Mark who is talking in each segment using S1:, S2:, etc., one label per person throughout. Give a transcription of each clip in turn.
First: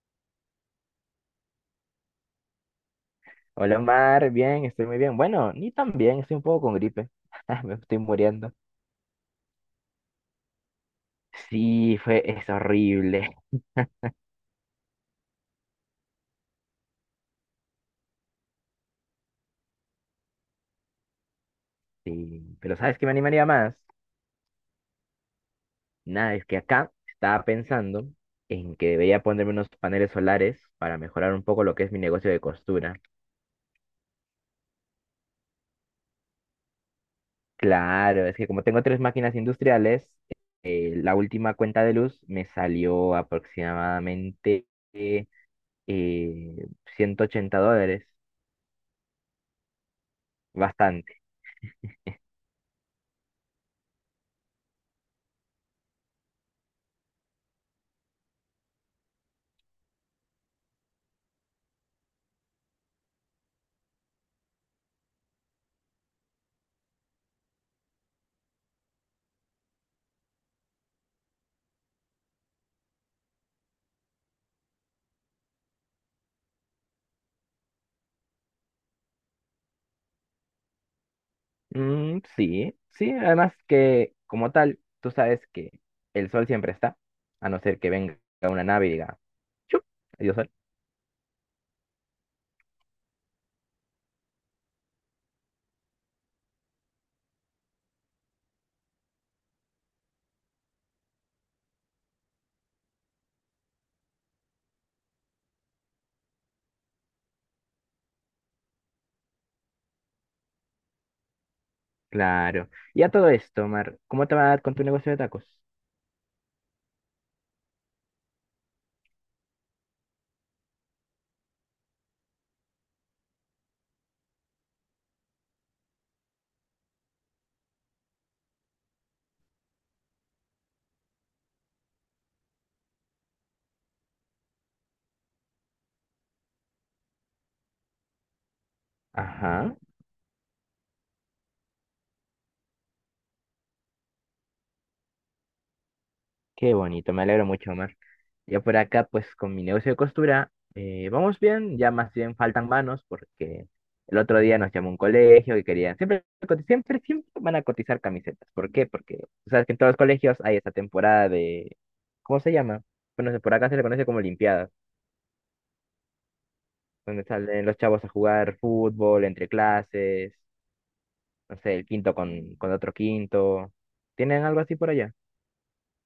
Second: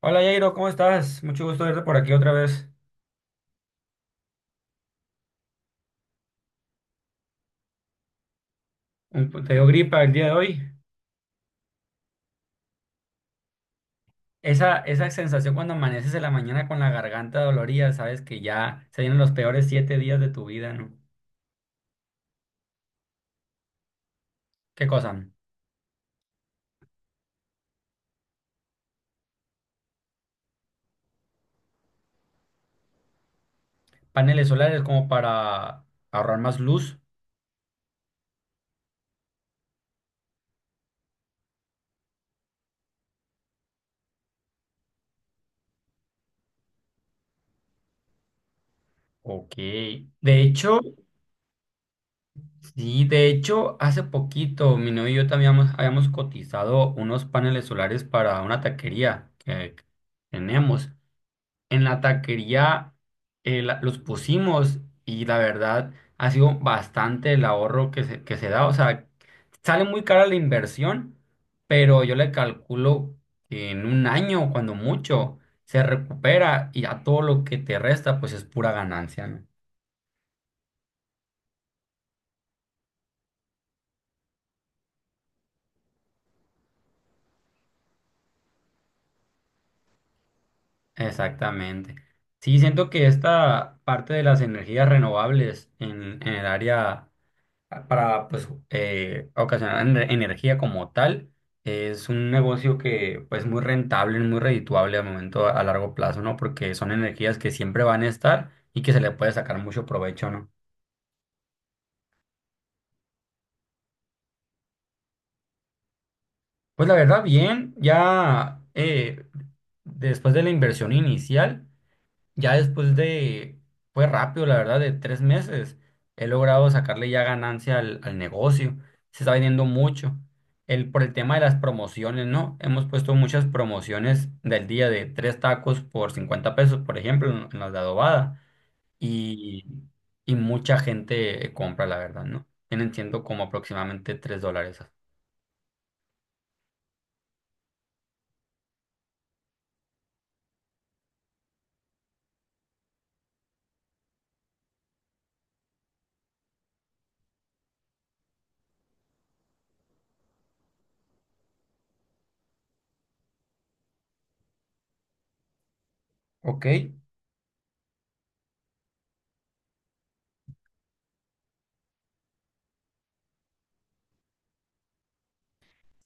S1: Hola Jairo, ¿cómo estás? Mucho gusto verte por aquí otra vez.
S2: Hola Omar, bien, estoy muy bien. Bueno, ni tan bien, estoy un poco con gripe. Me estoy muriendo.
S1: Te dio gripa el día de hoy.
S2: Sí, fue, es horrible.
S1: Esa sensación cuando amaneces en la mañana con la garganta dolorida, sabes que ya se vienen los peores 7 días de tu vida, ¿no?
S2: Sí. Pero ¿sabes qué me animaría más?
S1: ¿Qué cosa?
S2: Nada, es que acá estaba pensando en que debería ponerme unos paneles solares para mejorar un poco lo que es mi negocio de costura.
S1: Paneles solares como para ahorrar más luz.
S2: Claro, es que como tengo tres máquinas industriales, la última cuenta de luz me salió aproximadamente eh, $180.
S1: Ok. De hecho, sí, de hecho, hace poquito mi novio y yo también habíamos cotizado unos paneles solares para una taquería que tenemos. En la taquería, los pusimos y la verdad ha sido bastante el ahorro que se da. O sea, sale muy cara la inversión, pero yo le calculo que en un año, cuando mucho, se recupera y a todo lo que te resta, pues es pura ganancia, ¿no?
S2: Mm, sí, sí, además que como tal, tú sabes que el sol siempre está, a no ser que venga una nave y diga, ¡chup! Adiós sol.
S1: Exactamente. Sí, siento que esta parte de las energías renovables en el área para pues ocasionar energía como tal. Es un negocio que pues muy rentable, muy redituable al momento a largo plazo, ¿no? Porque son energías que siempre van a estar y que se le puede sacar mucho provecho, ¿no?
S2: Claro. Y a todo esto, Mar, ¿cómo te va con tu negocio de tacos?
S1: Pues la verdad, bien, ya, después de la inversión inicial. Ya después de, fue rápido, la verdad, de 3 meses, he logrado sacarle ya ganancia al, al negocio. Se está vendiendo mucho. El, por el tema de las promociones, ¿no? Hemos puesto muchas promociones del día de tres tacos por 50 pesos, por ejemplo, en las de adobada. Y,
S2: Ajá.
S1: y mucha gente compra, la verdad, ¿no? Tienen siendo como aproximadamente $3.
S2: Qué bonito, me alegro mucho, Omar. Ya por acá, pues con mi negocio de costura, vamos bien, ya más bien faltan manos porque el otro día nos llamó un colegio y querían, siempre, siempre, van a cotizar camisetas. ¿Por qué? Porque tú sabes que en todos los colegios hay esta temporada de, ¿cómo se llama? Bueno, por acá se le conoce como limpiadas,
S1: Ok.
S2: donde salen los chavos a jugar fútbol entre clases, no sé, el quinto con otro quinto. ¿Tienen algo así por allá?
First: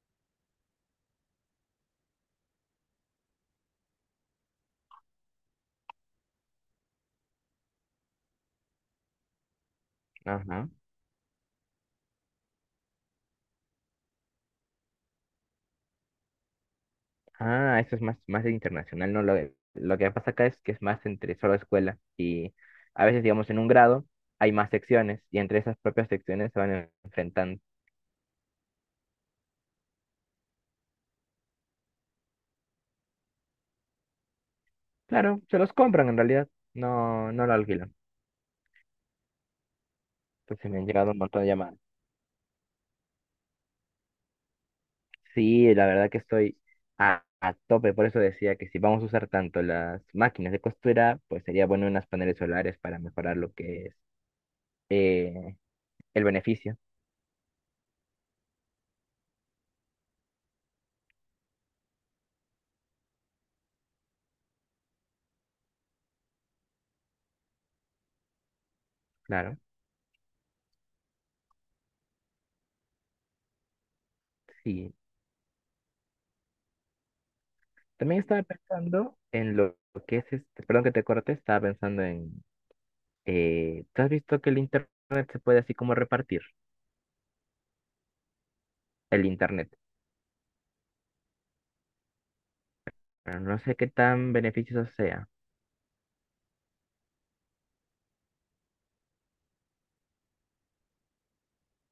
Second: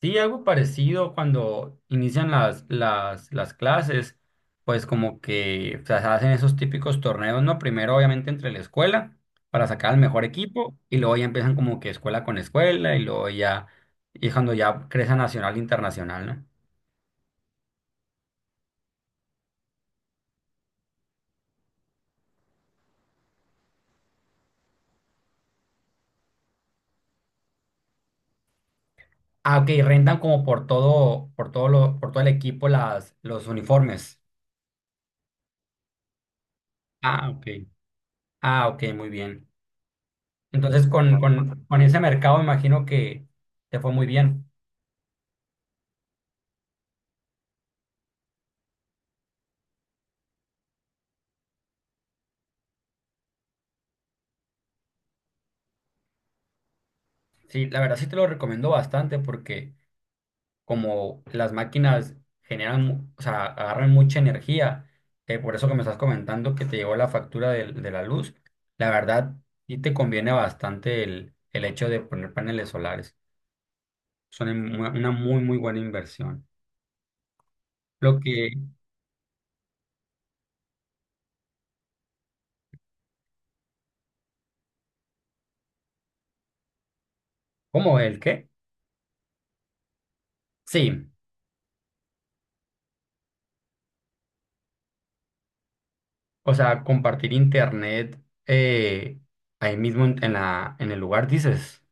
S1: Sí, algo parecido cuando inician las clases, pues como que o sea, se hacen esos típicos torneos, ¿no? Primero obviamente entre la escuela para sacar al mejor
S2: Ajá.
S1: equipo y luego ya empiezan como que escuela con escuela y luego ya, y cuando ya crece a nacional, e internacional, ¿no?
S2: Ah, eso es más, más internacional, ¿no? Lo que pasa acá es que es más entre solo escuela y a veces, digamos, en un grado hay más secciones y entre esas propias secciones se van enfrentando.
S1: Ah, ok, rentan como por todo el equipo los uniformes.
S2: Claro, se los compran en realidad,
S1: Ah, ok.
S2: no lo alquilan.
S1: Ah, ok, muy bien.
S2: Entonces me
S1: Entonces
S2: han llegado un
S1: con,
S2: montón de
S1: con,
S2: llamadas.
S1: con ese mercado imagino que te fue muy bien.
S2: Sí, la verdad que estoy a tope, por eso decía que si vamos a usar tanto las máquinas de costura, pues sería bueno unas paneles solares para mejorar lo que es eh, el beneficio,
S1: Sí, la verdad sí te lo recomiendo bastante porque como las máquinas generan, o sea, agarran mucha energía, por eso que me estás comentando que te llegó la factura de la luz, la verdad
S2: claro.
S1: sí te conviene bastante el hecho de poner paneles solares. Son en- una
S2: Sí,
S1: una muy, muy buena inversión. Lo
S2: también estaba
S1: que,
S2: pensando en lo que es este, perdón que te corte, estaba pensando en, ¿tú has visto que el internet se puede así como repartir?
S1: ¿Cómo el qué?
S2: El internet,
S1: Sí,
S2: pero no sé qué tan beneficioso sea.
S1: o sea, compartir internet, eh, ahí mismo en, en el lugar dices,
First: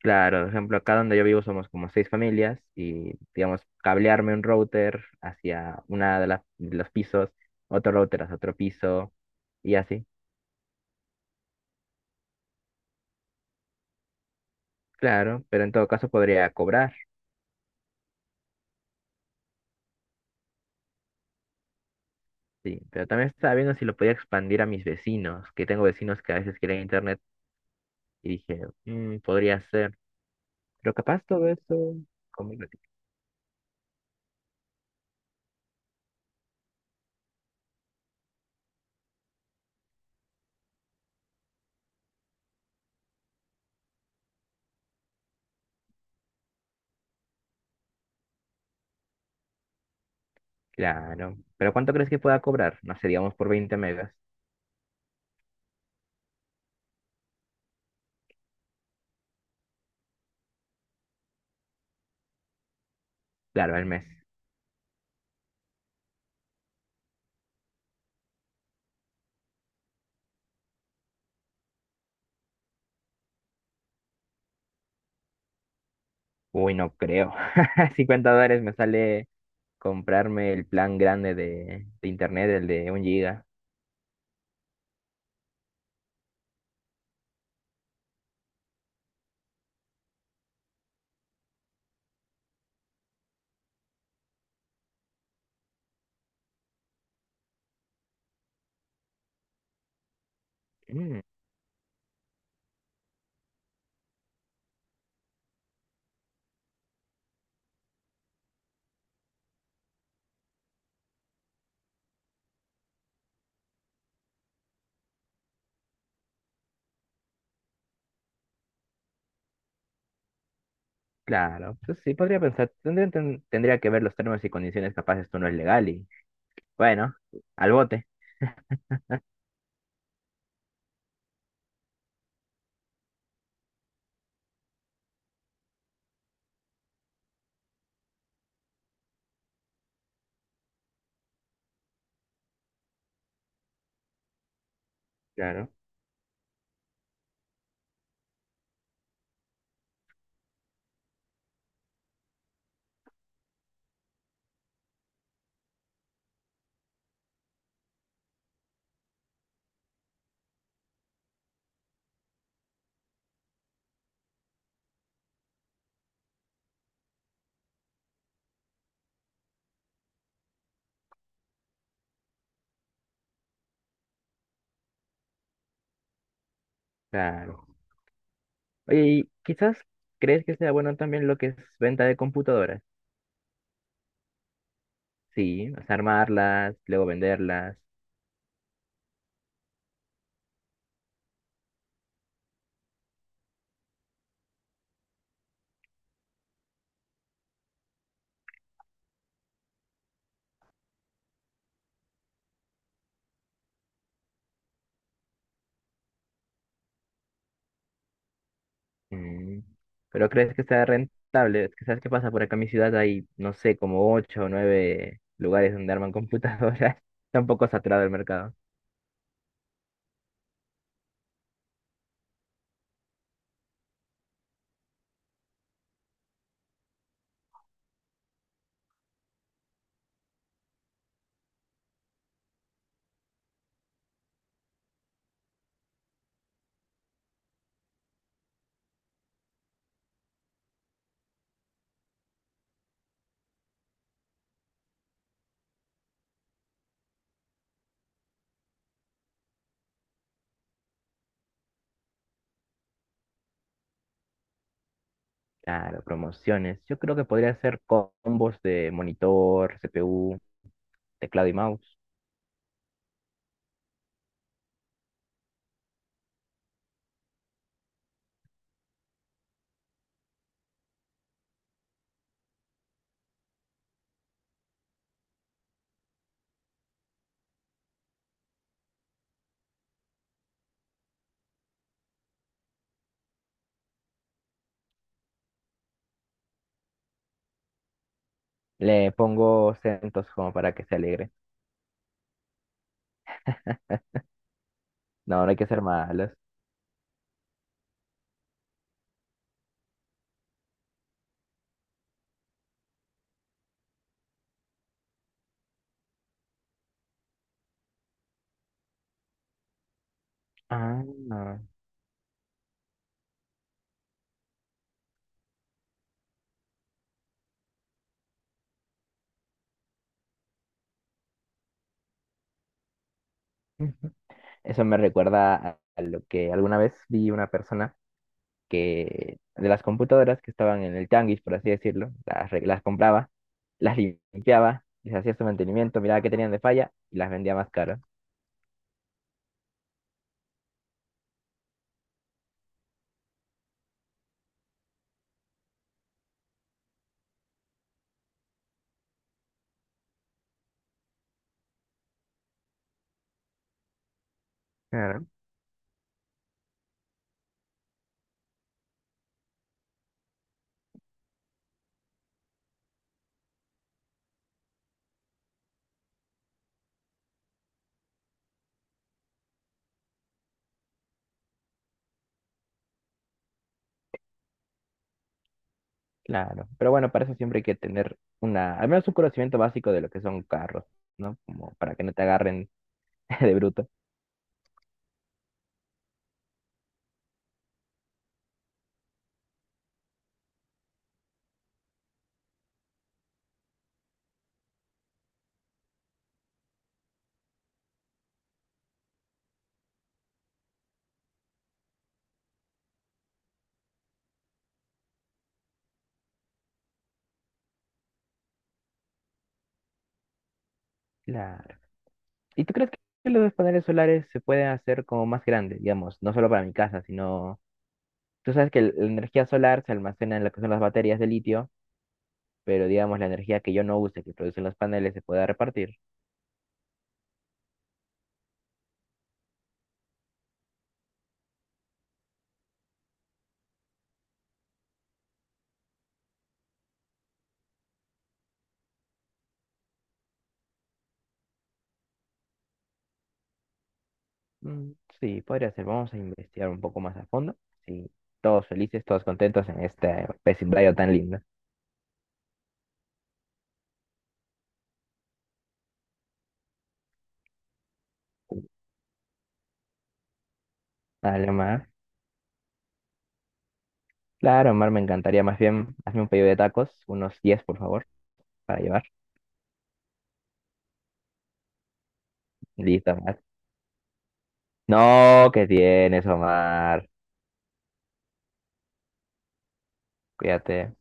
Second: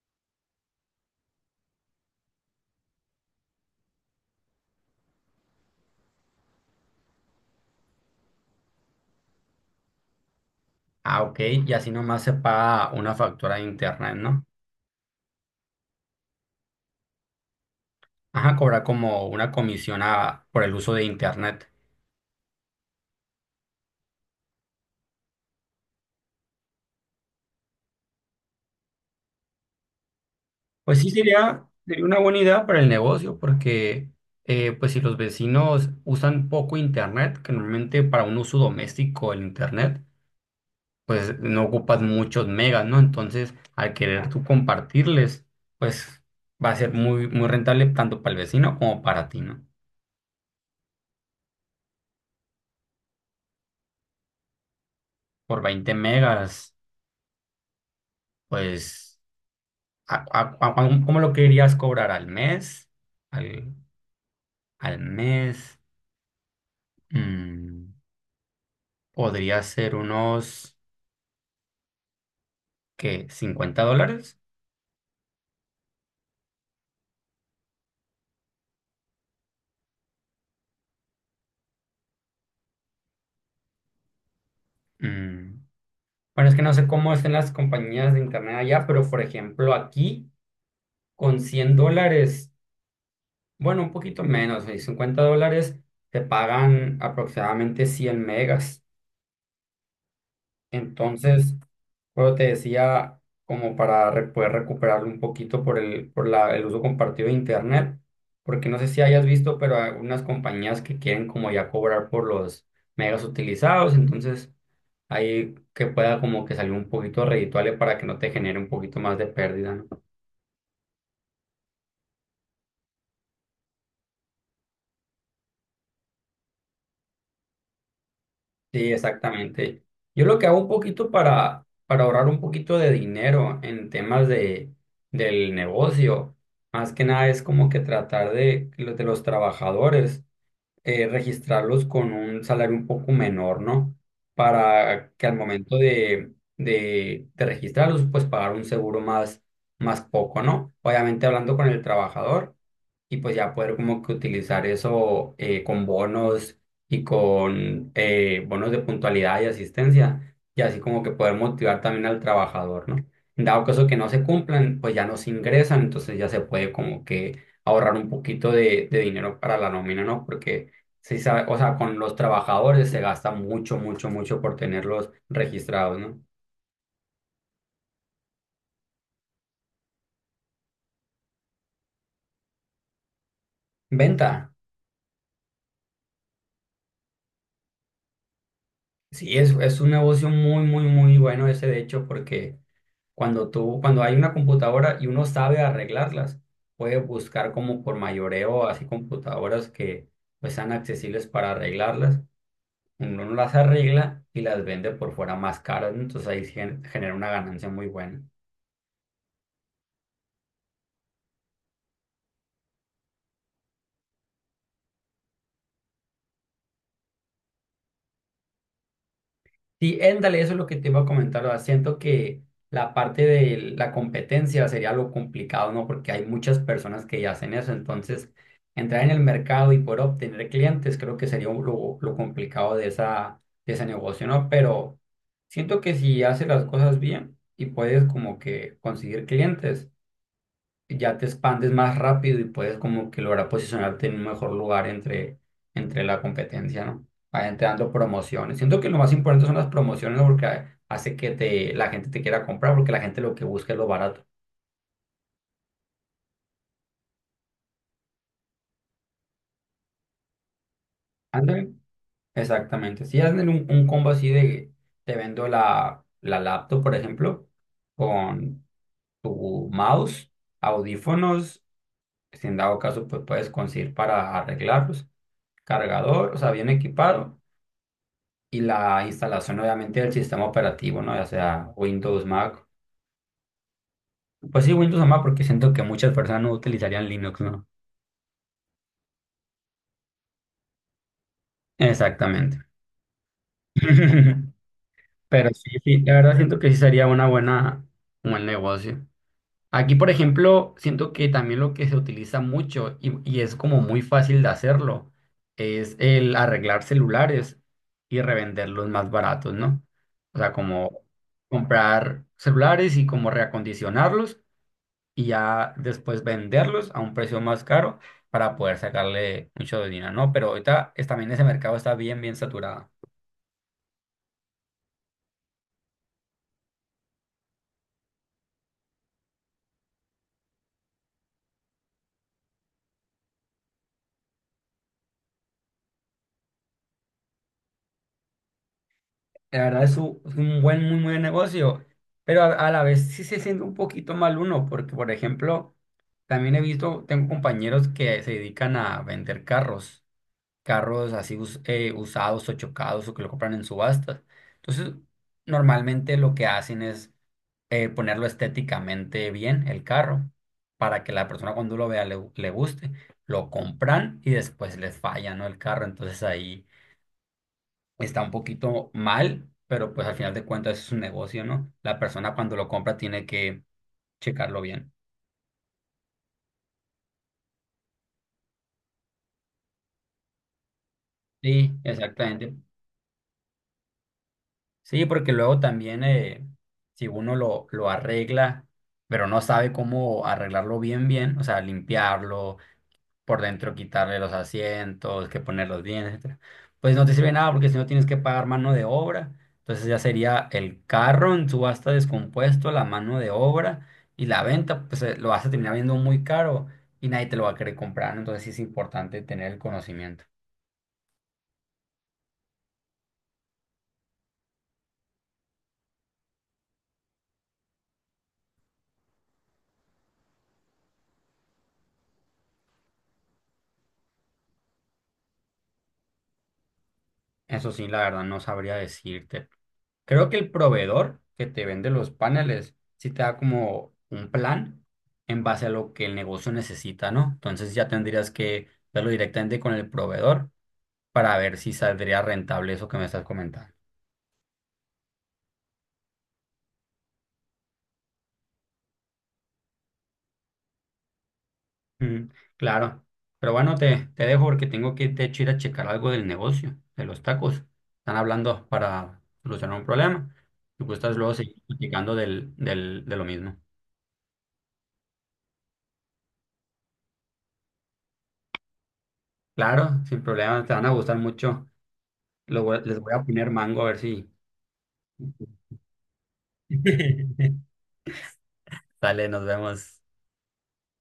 S2: Claro, por ejemplo, acá donde yo vivo somos como seis familias y, digamos, cablearme un router hacia una de de los pisos, otro router hacia otro piso y así.
S1: ah, ok, y así nomás se paga una factura de internet, ¿no?
S2: Claro, pero en todo caso podría cobrar,
S1: Ajá, cobrar como una comisión por el uso de internet.
S2: sí. Pero también estaba viendo si lo podía expandir a mis vecinos, que tengo vecinos que a veces quieren internet. Y dije, "Mm, podría ser, pero
S1: Pues sí,
S2: capaz todo
S1: sería,
S2: eso
S1: sería una buena
S2: conmigo."
S1: idea para el negocio, porque pues si los vecinos usan poco internet, que normalmente para un uso doméstico el internet, pues no ocupas muchos megas, ¿no? Entonces, al querer tú compartirles, pues va a ser muy, muy rentable tanto para el vecino como para ti, ¿no?
S2: Claro, pero ¿cuánto crees que pueda cobrar? No sé, digamos por 20 megas.
S1: Por 20 megas, pues, a- a- a- ¿cómo lo querías cobrar al mes? Al,
S2: Claro, al mes.
S1: al mes. Mm, podría ser unos, ¿qué? ¿$50?
S2: Uy, no creo. $50 me sale comprarme el plan grande de internet, el de un giga.
S1: Mm, bueno, es que no sé cómo es en las compañías de internet allá, pero por ejemplo aquí con $100, bueno, un poquito menos, $50, te pagan aproximadamente 100 megas.
S2: Mm,
S1: Entonces, bueno, te decía, como para poder recuperarlo un poquito por el uso compartido de internet, porque no sé si hayas visto, pero hay unas compañías que quieren como ya cobrar por los megas utilizados, entonces ahí que pueda como que salir un poquito redituable para que no te genere un poquito más de pérdida, ¿no?
S2: claro, pues sí, podría pensar. Tendría que ver los términos y condiciones, capaz esto no es legal y bueno, al bote.
S1: Sí, exactamente. Yo lo que hago un poquito para ahorrar un poquito de dinero en temas del negocio, más que nada es como que tratar de los trabajadores, registrarlos con un salario un poco menor, ¿no? Para que al
S2: Claro,
S1: momento de registrarlos, pues pagar un seguro más, más poco, ¿no? Obviamente hablando con el trabajador y pues ya poder como que utilizar eso, con bonos y con bonos de puntualidad y asistencia y así como que poder motivar también al trabajador, ¿no? Dado caso que no se cumplan, pues ya no se ingresan, entonces ya se puede como que ahorrar un poquito de dinero para la nómina, ¿no? Porque sí, sabe, o sea, con los trabajadores se gasta mucho, mucho, mucho por tenerlos registrados, ¿no?
S2: claro. Oye, y quizás crees que sea bueno también lo que es venta de computadoras.
S1: Venta.
S2: Sí, o sea, armarlas, luego venderlas.
S1: Sí, es un negocio muy, muy, muy bueno ese, de hecho, porque cuando tú, cuando hay una computadora y uno sabe arreglarlas, puede buscar como por mayoreo, así computadoras que pues sean accesibles para arreglarlas. Uno las arregla y las vende por fuera más caras, ¿no? Entonces ahí genera una ganancia muy buena.
S2: Mm, pero crees que sea rentable. Es que sabes qué pasa, por acá en mi ciudad hay, no sé, como ocho o nueve lugares donde arman computadoras. Está un poco saturado el mercado.
S1: Sí, éndale, eso es lo que te iba a comentar. O sea, siento que la parte de la competencia sería lo complicado, ¿no? Porque hay muchas personas que ya hacen eso. Entonces, entrar en el mercado y poder obtener clientes, creo que sería lo complicado de ese negocio, ¿no? Pero siento que si haces las cosas bien y puedes como que conseguir clientes, ya te expandes más rápido y puedes como que lograr posicionarte en un mejor lugar entre la competencia, ¿no? Vayan te dando promociones. Siento que lo más importante son las promociones, ¿no? Porque hace que te, la gente te quiera comprar porque la gente lo que busca es lo barato.
S2: Claro, promociones. Yo creo que podría hacer combos de monitor, CPU, teclado y
S1: Ándale,
S2: mouse.
S1: exactamente. Si hacen un combo así de te vendo la laptop, por ejemplo, con tu mouse, audífonos, si en dado caso pues puedes conseguir para arreglarlos, cargador, o sea, bien equipado y la instalación obviamente del sistema operativo, ¿no? Ya sea Windows, Mac. Pues sí, Windows o Mac porque siento que muchas personas no utilizarían Linux, ¿no?
S2: Le pongo centos como para que se alegre.
S1: Exactamente.
S2: No,
S1: Pero
S2: no hay que
S1: sí,
S2: ser
S1: sí, la
S2: malos.
S1: verdad siento que sí sería una buena, un buen negocio. Aquí, por ejemplo, siento que también lo que se utiliza mucho y es como muy fácil de hacerlo es el arreglar celulares y revenderlos más baratos, ¿no? O sea, como
S2: Ah, no.
S1: comprar celulares y como reacondicionarlos y ya después venderlos a un precio más caro para poder sacarle mucho dinero, ¿no? Pero ahorita también ese mercado está bien, bien saturado.
S2: Eso me recuerda a lo que alguna vez vi una persona que de las computadoras que estaban en el tianguis, por así decirlo, las compraba, las limpiaba, les hacía su mantenimiento, miraba qué tenían de falla y las vendía más caras.
S1: La verdad es un buen, muy buen negocio, pero a la vez sí se siente un poquito mal uno, porque por ejemplo, también he visto, tengo compañeros que se dedican a vender carros, carros así usados o chocados o que lo compran en subastas. Entonces,
S2: Claro.
S1: normalmente lo que hacen es, ponerlo estéticamente bien el carro para que la persona cuando lo vea le guste. Lo compran y después les falla, ¿no? El carro. Entonces ahí está un poquito mal, pero pues al final de cuentas es un negocio, ¿no? La persona cuando lo compra tiene que checarlo bien.
S2: Claro, pero bueno, para eso siempre hay que tener una, al menos un conocimiento básico de lo que son carros, ¿no?
S1: Sí,
S2: Como para que no te
S1: exactamente.
S2: agarren de bruto.
S1: Sí, porque luego también, si uno lo arregla, pero no sabe cómo arreglarlo bien, bien, o sea, limpiarlo por dentro, quitarle los asientos, que poner los bienes, etcétera. Pues no te sirve nada porque si no tienes que pagar mano de obra. Entonces ya sería el carro en subasta descompuesto, la mano de obra y la venta, pues, lo vas a terminar viendo muy caro y nadie te lo va a querer comprar, ¿no? Entonces sí es importante tener el conocimiento.
S2: Claro. ¿Y tú crees que los paneles solares se pueden hacer como más grandes, digamos, no solo para mi casa, sino, tú sabes que la energía solar se almacena en lo que son las baterías de litio pero digamos la energía que yo no use, que producen los paneles, se pueda repartir.
S1: Eso sí, la verdad no sabría decirte, creo que el proveedor que te vende los paneles sí te da como un plan en base a lo que el negocio necesita, ¿no? Entonces ya tendrías que verlo directamente con el proveedor para ver si saldría rentable eso que me estás comentando.
S2: Mm, sí, podría ser. Vamos a investigar un poco más a fondo. Sí, todos felices, todos contentos en este vecindario tan lindo.
S1: Mm, claro. Pero bueno, te dejo porque tengo que de hecho ir a checar algo del negocio, de los tacos. Están hablando para solucionar un problema. Si gustas luego
S2: Dale,
S1: seguir
S2: Mar.
S1: platicando de lo mismo.
S2: Claro, Mar, me encantaría. Más bien, hazme un pedido de tacos, unos 10 por favor, para llevar.
S1: Claro, sin problema, te van a gustar mucho. Les voy
S2: Listo,
S1: a
S2: Mar.
S1: poner mango a ver si...
S2: No, ¿qué tienes, Omar?
S1: Vale, nos vemos.
S2: Cuídate.